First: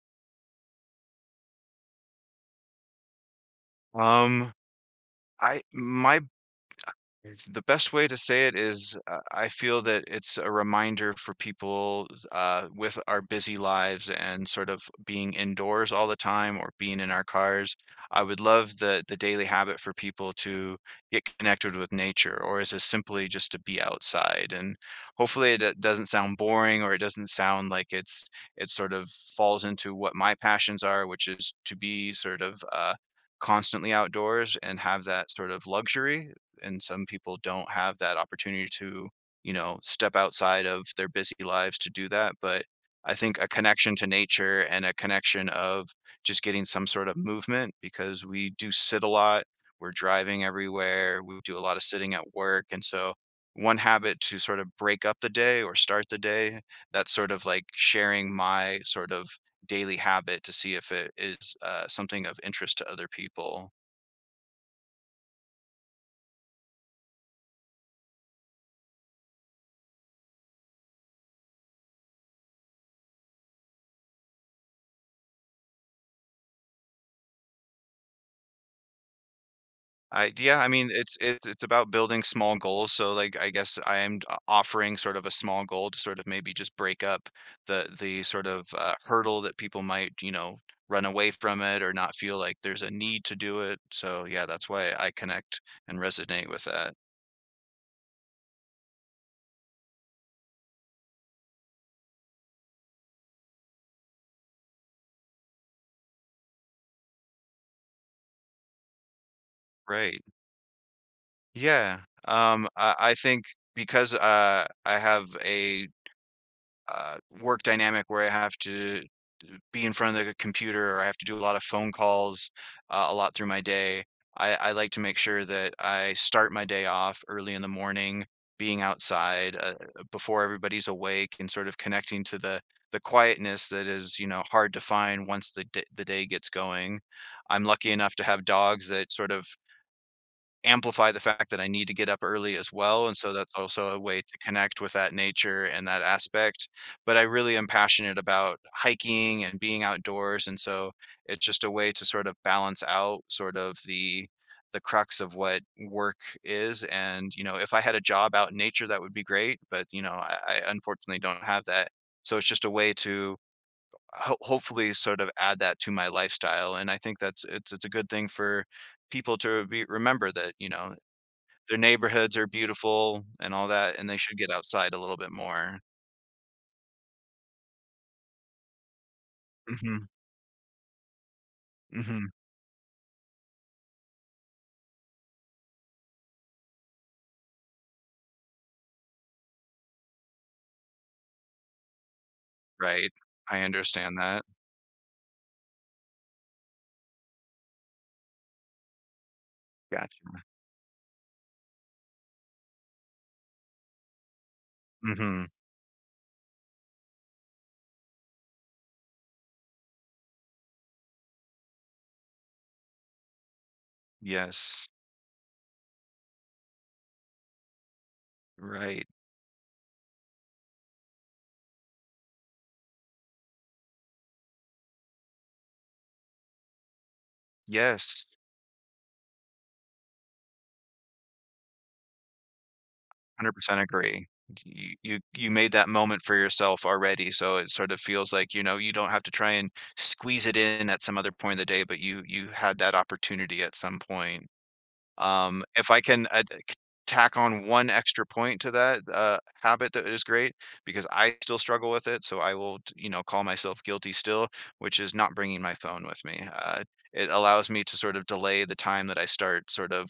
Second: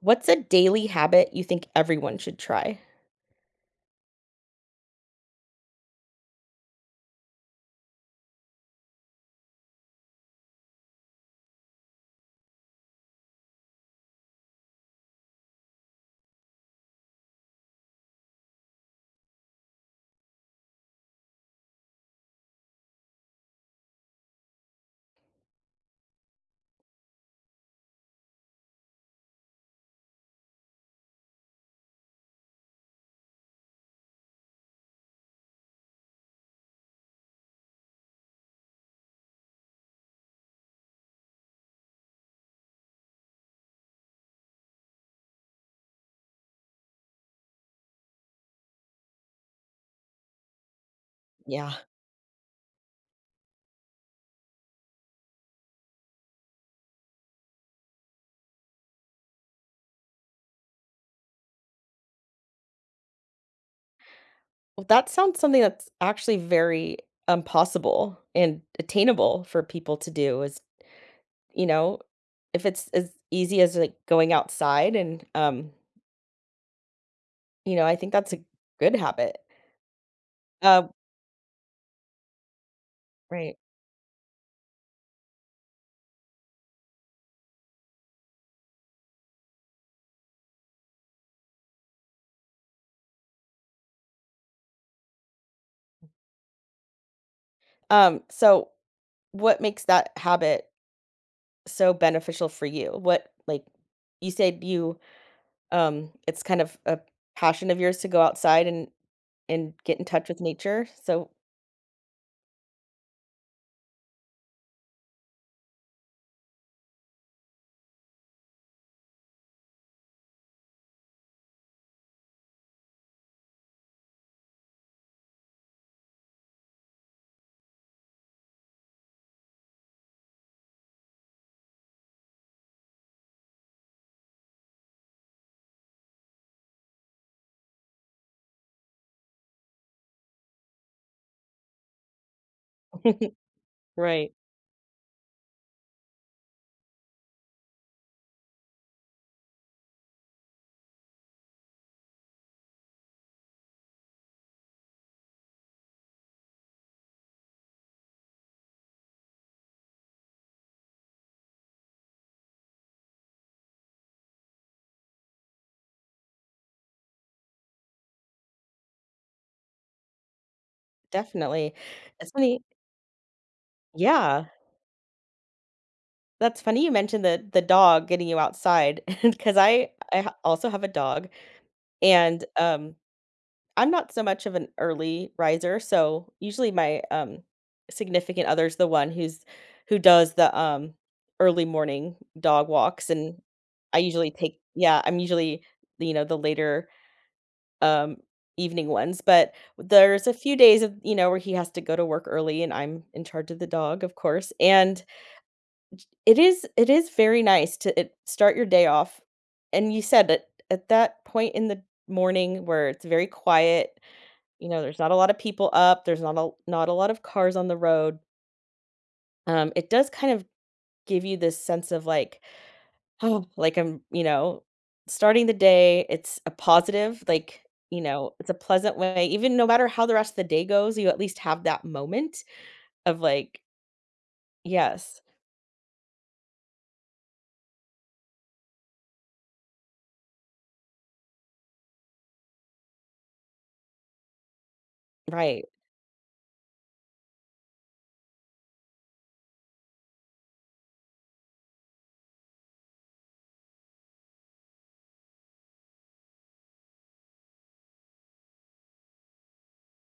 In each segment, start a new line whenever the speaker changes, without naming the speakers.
What's a daily habit you think everyone should try?
Um, I my It's the best way to say it is, I feel that it's a reminder for people, with our busy lives and sort of being indoors all the time or being in our cars. I would love the daily habit for people to get connected with nature, or is it simply just to be outside? And hopefully doesn't sound boring or it doesn't sound like it sort of falls into what my passions are, which is to be sort of constantly outdoors and have that sort of luxury and some people don't have that opportunity to step outside of their busy lives to do that. But I think a connection to nature and a connection of just getting some sort of movement because we do sit a lot, we're driving everywhere, we do a
Yeah.
lot of sitting at work. And so, one habit to sort of break up the day or start the day, that's sort of like sharing my sort of daily habit to see if it is something of interest to other people.
Well, that sounds something that's actually very, possible and attainable for people to do is, you know, if it's as easy as, like, going outside and I think that's a good habit.
I mean,
Uh,
it's about building small goals. So like I
Right.
guess I am offering sort of a small goal to sort of maybe just break up the sort of hurdle that people might run away from it or not feel like there's a need to do it. So yeah, that's why I connect and resonate with that.
So what makes that habit so beneficial for you? What, like, you said you, it's kind of a passion of yours to go outside and get in
Right.
touch with nature. So
Yeah. I think because I have a work dynamic where I have to be in front of the computer or I have to do a lot of phone calls, a lot through my day. I like to make sure that I start my day off early in the morning, being outside before everybody's awake and sort of connecting to the quietness that is hard to find once the day gets going. I'm lucky enough to have dogs that sort of amplify the fact that I need to get up early as well, and so that's also a way
right,
to connect with that nature and that aspect, but I really am passionate about hiking and being outdoors, and so it's just a way to sort of balance out sort of the crux of what work is. And if I had a job out in nature, that would be great, but I unfortunately don't have that, so it's just a way to ho hopefully sort of add that to my lifestyle, and I think that's it's a good thing for people to be remember that
definitely.
their
It's
neighborhoods are
funny.
beautiful and all that, and they should
Yeah,
get outside a little bit more.
that's funny you mentioned the dog getting you outside because
Mhm,
also have a dog
mhm,
and, I'm not so much of an early riser, so usually my, significant other's the one who does the, early morning dog walks,
right.
and
I
I
understand
usually
that.
take yeah, I'm usually, you know, the later, um, evening ones, but there's a
Gotcha.
few days of, you know, where he has to go to work early, and I'm in charge of the dog, of course, and
Mhm.
it is very nice to it start your day off, and you said that at that point in the morning where it's very quiet, you know,
Yes.
there's not a lot of people up, there's not a lot of cars on the road.
Right.
It does kind of give you this sense of like, "Oh, like I'm, you know, starting the day, it's a positive, like, you
Yes.
know, it's a pleasant way." Even no matter how the rest of the day goes, you at least have that moment of like,
100% agree. You you
yes,
you made that moment for yourself already, so it sort of feels like you don't have to try and squeeze it in at some other point of the day, but you had that opportunity at some point.
right.
If I can add c tack on one extra point to that, habit, that is great because I still struggle with it, so I will call myself guilty still, which is not bringing my phone with me. It allows me to sort of delay the time that I start sort of,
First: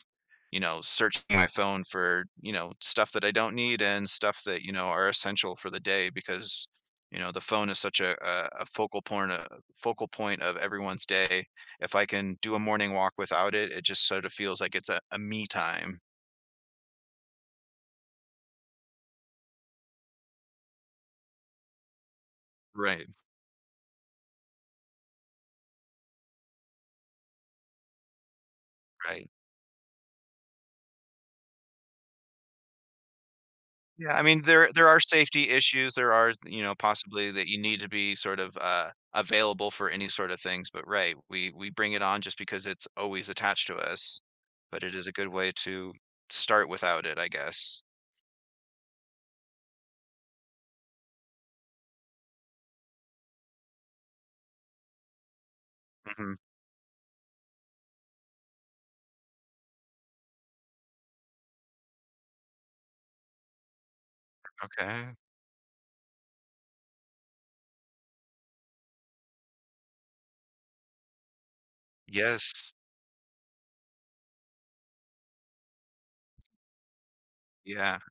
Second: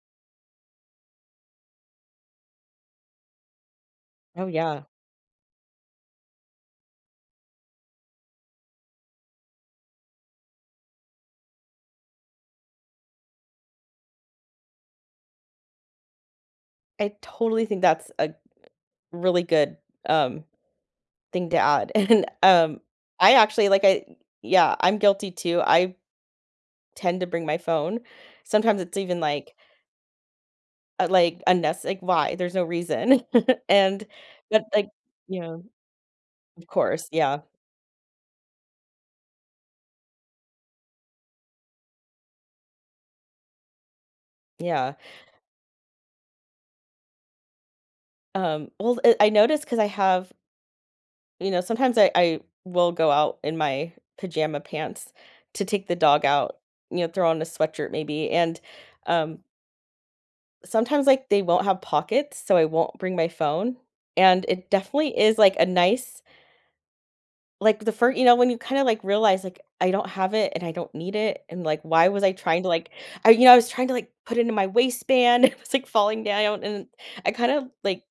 you know, searching my phone for stuff that I don't need and stuff
Oh,
that, you
yeah.
know, are essential for the day because the phone is such a focal point of everyone's day. If I can do a morning walk without it, it just sort of feels like it's a me time.
I totally think that's a really good, um, thing to add. And,
Right,
I actually like I yeah, I'm guilty too. I tend to bring my phone. Sometimes it's even
right.
like, like unnecess like, why? There's no reason. And
Yeah, I mean,
but
there
like,
are
you
safety
know,
issues, there are, you
of
know,
course,
possibly
yeah,
that you need to be sort of, available for any sort of things, but right, we bring it on just because it's always attached to us, but it
yeah.
is a good way to start without it, I guess.
Well, I noticed because I have, you know, sometimes I will go out in my pajama pants to take the dog
Mhm,
out, you know, throw on a sweatshirt maybe. And, um, sometimes like they won't have pockets, so I won't bring my phone. And it
okay.
definitely is like a nice. Like, the first, you know, when you kinda, like, realize, like, I don't have it and I don't need it, and, like, why was I trying to,
Yes.
like I you know, I was trying to, like, put it in my waistband, it was, like, falling down, and I kinda,
Yeah,
like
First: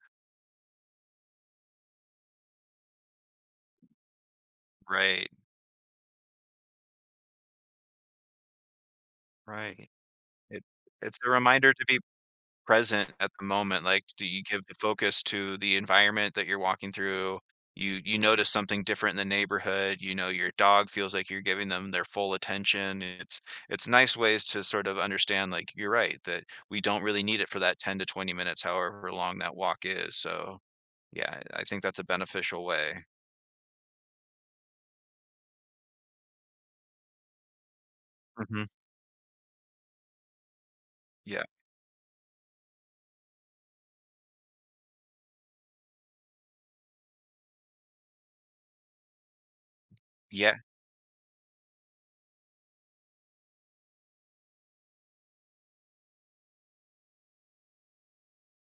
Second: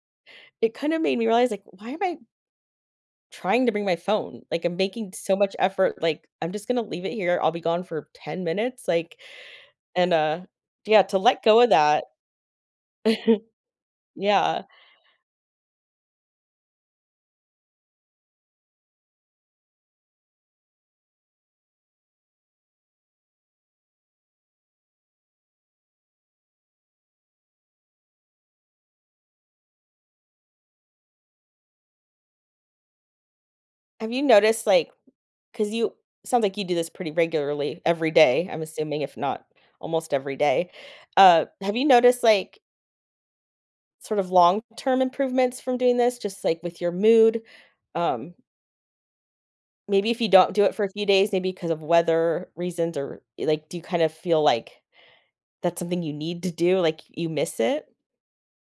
it kinda made me realize, like, why am I trying to bring my phone? Like, I'm making
right,
so much effort, like, I'm just gonna leave it here, I'll be gone for 10 minutes, like,
right.
and
It
yeah, to
it's a
let go of
reminder to be
that.
present at the moment? Like, do you give
Yeah.
the focus to the environment that you're walking through? You notice something different in the neighborhood. Your dog feels like you're giving them their full attention. It's nice ways to sort of understand, like, you're right, that we don't really need it for that 10 to 20 minutes, however long that walk is. So yeah, I think that's a beneficial way.
Have you noticed, like 'Cause you sounds like you do this pretty regularly every day, I'm
Hmm.
assuming, if not almost every day.
Yeah.
Have you noticed, like, sort of long-term improvements from doing this, just, like, with your mood? Um, maybe if you
Yeah.
don't do it for a few days, maybe because of weather reasons or, like, do you kind of feel like that's something you need to do, like, you miss it?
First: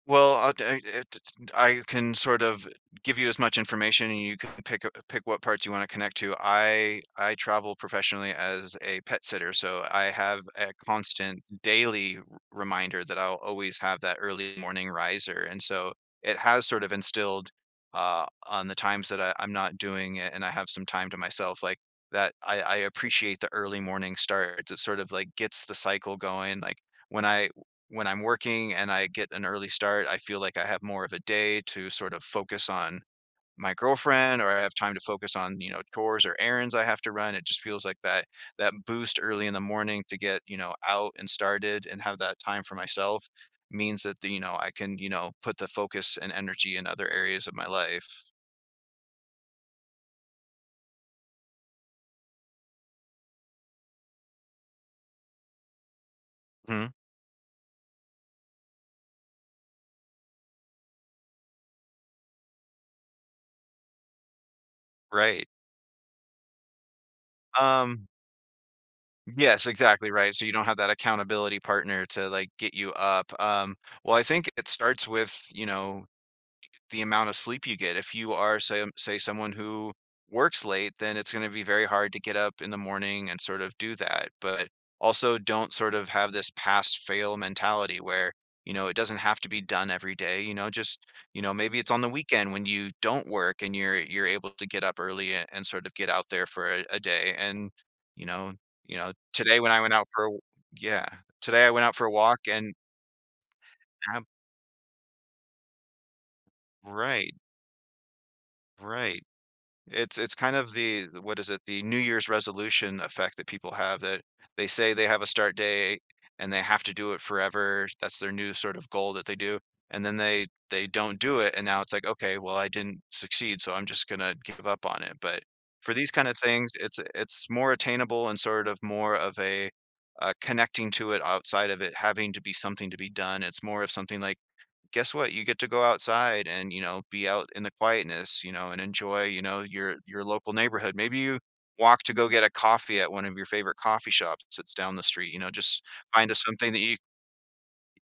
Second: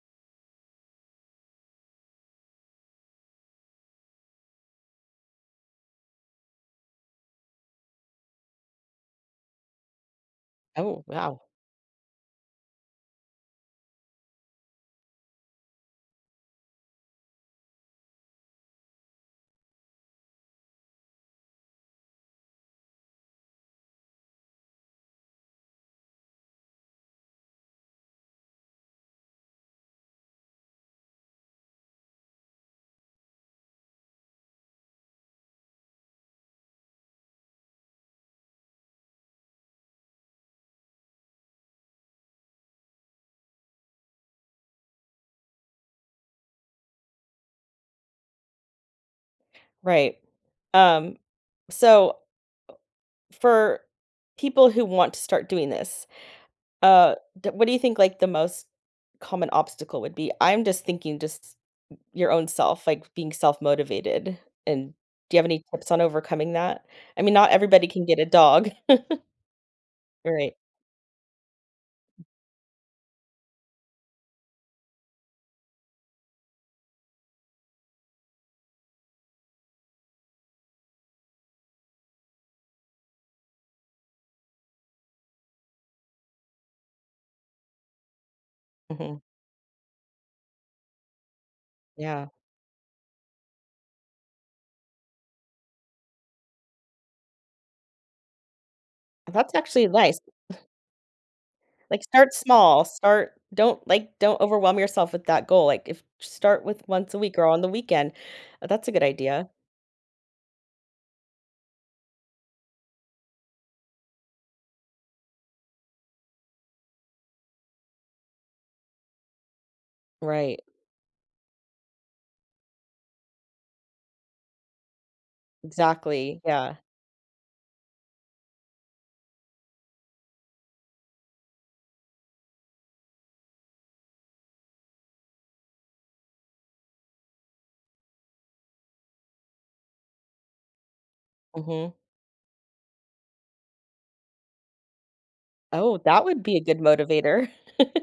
Well, I'll d I it it's I can sort of give you as much information, and you can pick what parts you wanna connect to. I travel professionally as a pet sitter, so I have a
Oh,
constant
wow.
daily r reminder that I'll always have that early morning riser, and so it has sort of instilled, on the times that I'm not doing it and I have some time to myself, like, that I appreciate the early morning start. It sort of, like, gets the cycle going, like, when I when I'm working and I get an early start, I feel like I have more of a day to sort of focus on my girlfriend or I have time to focus on chores or errands I have to run. It just feels like that boost early in the morning to get out and started and have that time for myself means that I can put the focus and energy in other areas of my life.
Right. Um, so for people who want to start doing this,
Mhm.
uh, d what do you think, like, the most common obstacle would be? I'm just thinking just your own self, like, being self-motivated, and do you have
Right.
any tips on overcoming that? I mean, not everybody can
Um
get a dog,
yes, exactly right. So you
right.
don't have that accountability partner to like get you up. Well, I think it starts with the amount of sleep you get. If you are, say someone who works late, then it's going to be very hard to get up in the morning and sort of do that. But also, don't sort of have this pass fail mentality where it doesn't
Mhm,
have to be done every day. Just, maybe it's on the
yeah.
weekend when you don't work and you're able to get up early and sort of get out there for a day. And, you know,
That's
today when I
actually
went out
nice.
for a, w- yeah, today I went out
Like,
for a
start
walk
small, start don't,
ab-
don't overwhelm yourself with that goal, like, if start with once a
right,
week or on the weekend. That's a good
right.
idea.
It's kind of the what is it? The New Year's resolution effect that people have that they say they have a start date and they have to do it forever. That's their new sort of goal that they do. And then they
Right,
they don't do it and now it's like, okay, well I didn't succeed, so I'm just gonna give up on it. But for these kind of
exactly,
things,
yeah,
it's more attainable and sort of more of a connecting to it outside of it having to be something to be done. It's more of something like guess what? You get to go outside and be out in the quietness, and enjoy, your local neighborhood. Maybe you
mhm.
walk to go get a coffee at one of your favorite coffee shops that's down the street, just
Oh, that
find a
would be a
something that
good
you.
motivator,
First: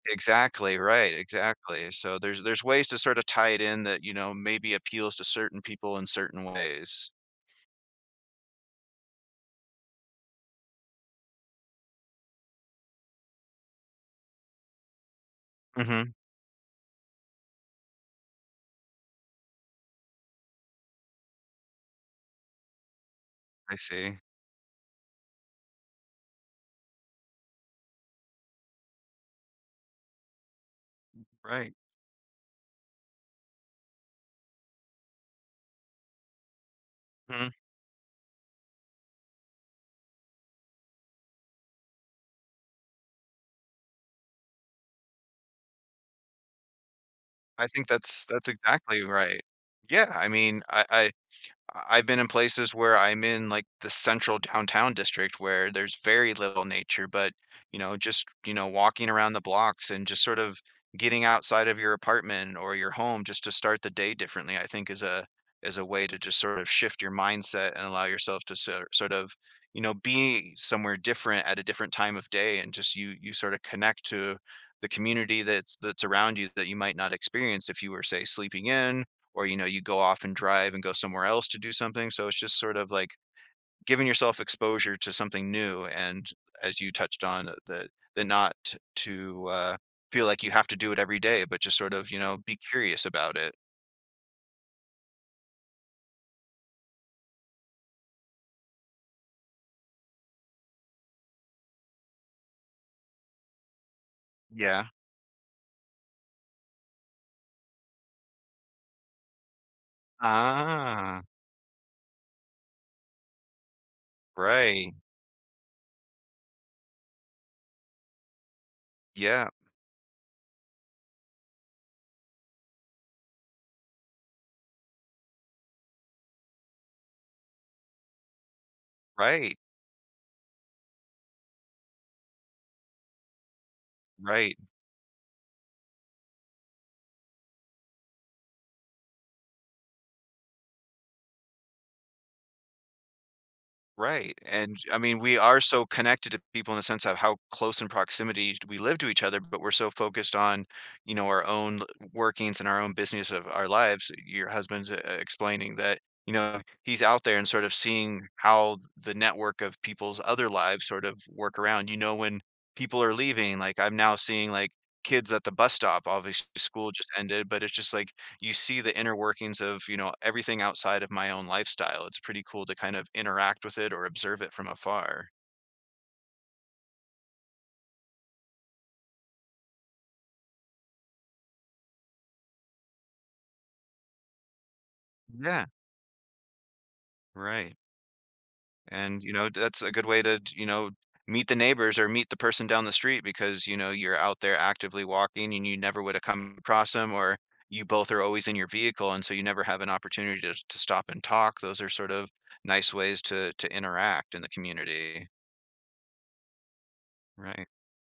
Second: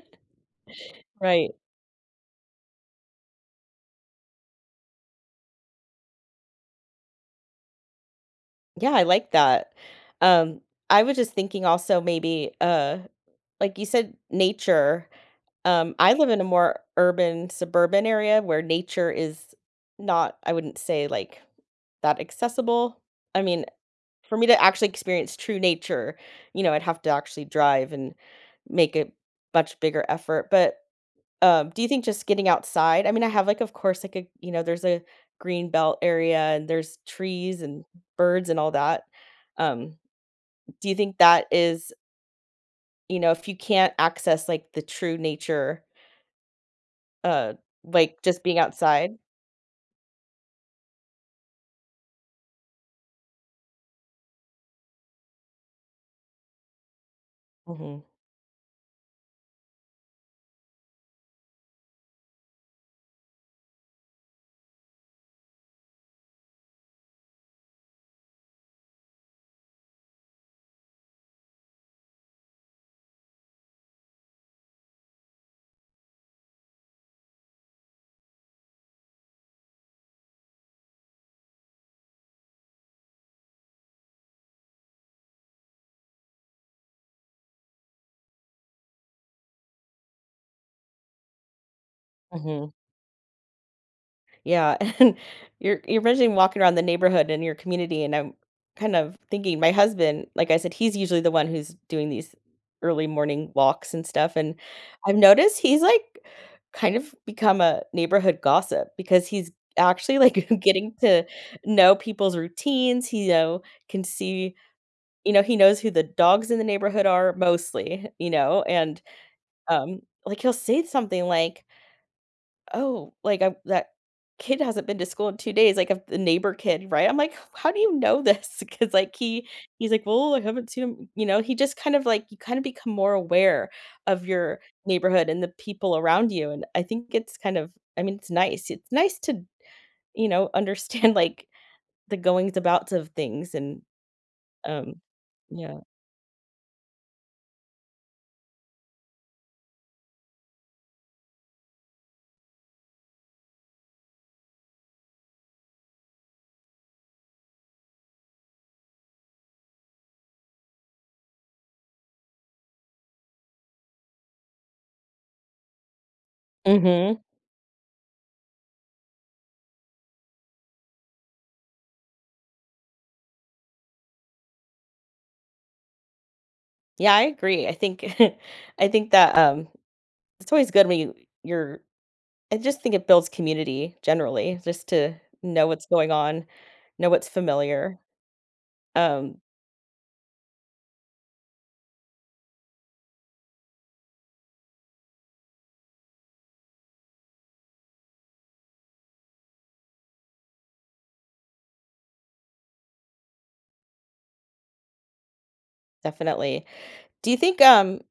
Exactly, right,
right.
exactly. So there's ways to sort of tie it in that maybe appeals to certain people in certain ways.
Yeah, I like that. Um, I was just thinking also maybe, like you said, nature.
Mhm.
I live in a more urban, suburban area where nature is not, I wouldn't say like that accessible. I mean,
I see.
for me to actually experience true nature, you know, I'd have to actually drive and make a much bigger effort. But,
Right.
do you think just getting outside? I mean, I have like, of course, like a, you know, there's a green belt area and there's
Mhm.
trees and birds and all that. Um, do you think that is, you know, if you can't access, like, the true nature, uh,
I think
like,
that's
just
that's
being
exactly
outside?
right. Yeah, I mean, I've been in places where I'm in like the central downtown district where there's very little nature, but
Mhm,
just walking around the blocks and just sort of getting outside of your apartment or your home just to start the day differently, I think is a way to just sort of shift your mindset and allow yourself to sort of be somewhere different at a different time of day and just you sort of connect to the community that's around you that you might not experience if you were say sleeping in or you go off and drive and go somewhere else to do something, so it's just sort of like giving yourself exposure to something new and as you touched on the not to feel like you have to do it every day but just sort of be
mhm,
curious about it.
yeah, and you're mentioning walking around the neighborhood in your community, and I'm kind of thinking my husband, like I said, he's usually the one who's doing these early morning walks and stuff, and
Yeah.
I've noticed he's, like, kind of become a neighborhood gossip because he's actually, like, getting
Ah.
to know people's routines, he, you know, can see.
Right.
You know, he knows who the dogs in the neighborhood are mostly, you know, and,
Yeah,
like, he'll say something like, "Oh, like, I that kid hasn't been to school in 2 days," like, of the neighbor kid, right? I'm like, "How do you know this?" Because like,
right,
he's like, "Well, I haven't seen him," you know, he just kind of, you kind of become more aware of
right.
your neighborhood and the people around you, and I think it's kind of, I mean, it's nice. It's nice to, you know, understand, like, the goings abouts of things and,
Right, and
um
I mean, we are
yeah.
so connected to people in the sense of how close in proximity we live to each other, but we're so focused on our own workings and our own business of our lives. Your husband's explaining that, you know, he's out there and sort of seeing how the network of people's other lives sort of work around. When people are leaving, like I'm now seeing like kids at the bus stop. Obviously, school just
Mhm.
ended, but it's just like you see the inner workings of everything outside of my own lifestyle. It's pretty cool to kind of interact with it or observe it from afar.
Yeah, I agree. I think I think that, it's always good when you you're I just think it builds community generally, just to
Yeah,
know what's going on, know what's
right.
familiar.
And, you
Um,
know, that's a good way to, meet the neighbors or meet the person down the street because, you're out there actively walking and you never would have come across them or you both are always in your vehicle and so you never have an opportunity to stop and talk. Those are sort of nice ways to interact in the community.
definitely. Do you think,
Right.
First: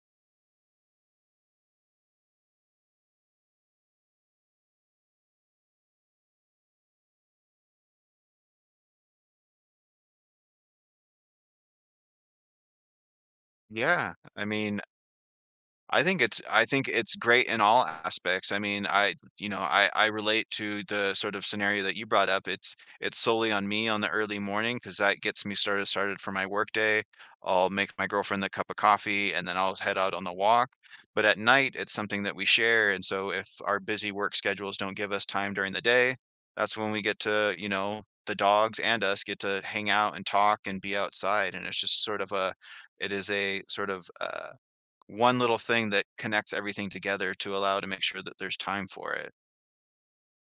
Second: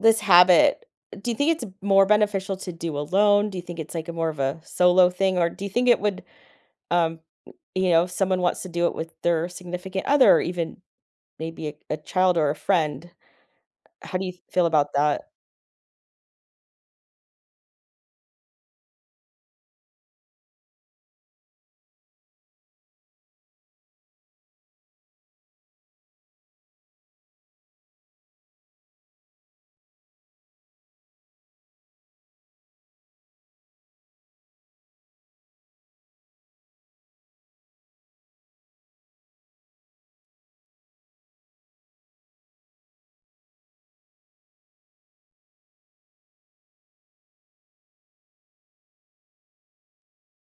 this habit, do you think it's more beneficial to do alone? Do you think it's, like, a more of a solo thing, or do you think it would, um, you know, if someone wants to do it with their significant other or even maybe a child or a friend,
Yeah.
how do you
I
feel
mean,
about that?
I think it's great in all aspects. I mean, I you know, I relate to the sort of scenario that you brought up. It's solely on me on the early morning because that gets me started for my workday. I'll make my girlfriend a cup of coffee and then I'll head out on the walk. But at night, it's something that we share, and so if our busy work schedules don't give us time during the day, that's when we get to, the dogs and us get to hang out and talk and be outside, and it's just sort of a it is a sort of, one little thing that connects everything together to allow to make sure that there's time for it.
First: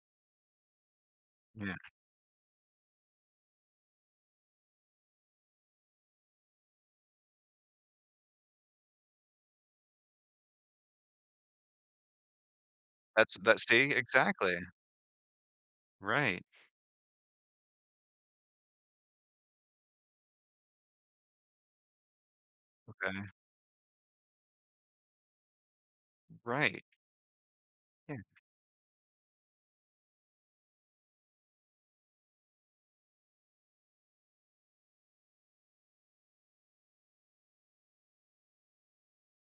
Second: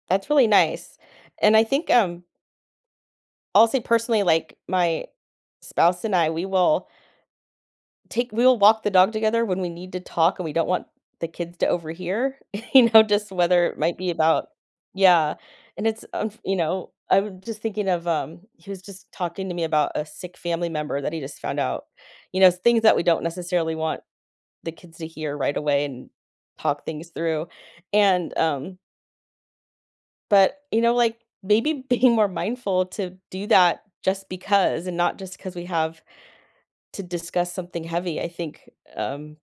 That's really nice, and I
Yeah.
think, I'll say personally, like, my spouse and I, we will take we'll walk the dog together when we need to talk and we don't want the kids to overhear, you know, just
That's that
whether it
See?
might be about,
Exactly.
yeah, and it's,
Right.
you know, I'm just thinking of, he was just talking to me about a sick family member that he just found out, you know, things that we
Okay.
don't necessarily want the kids to hear right away and
Right.
talk things through,
Yeah.
and, but, you know, like, maybe being more mindful to do that just because and not just because we have to discuss something heavy, I think, um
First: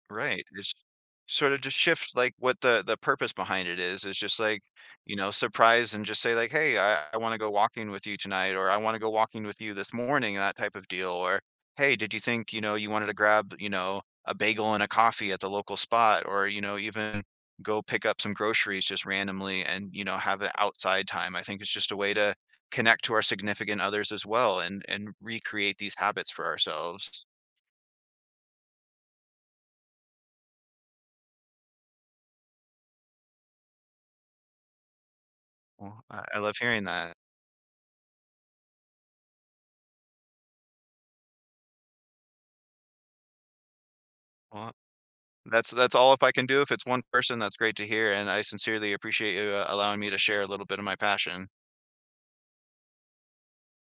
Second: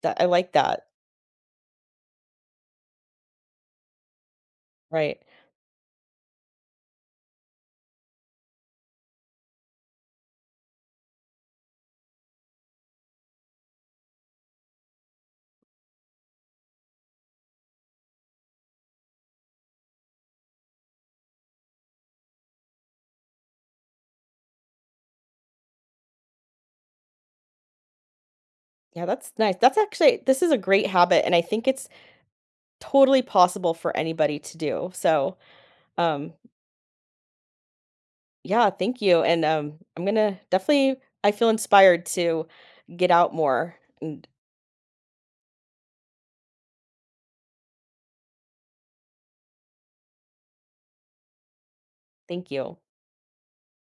that I
Right,
like
it's
that,
sort of just shift, like, what the purpose behind it is, it's just like,
right.
surprise and just say like, "Hey, I wanna go walking with you tonight," or, "I wanna go walking with you this morning," that type of deal, or, "Hey, did you think you wanted to grab a bagel and a coffee at the local spot?" Or, even go pick up some groceries just randomly and, have an outside time. I think it's just a way to connect to our significant others as well and recreate these habits for ourselves.
Yeah, that's nice. That's actually, this is a great habit, and I think it's totally possible for anybody to do. So,
Well, I
um,
I love hearing that.
yeah, thank you, and, I'm gonna definitely I feel inspired to get out more, and
Well, that's all if I can do. If it's one person, that's great to hear, and I sincerely appreciate you, allowing me to share a little bit of my passion.
thank you.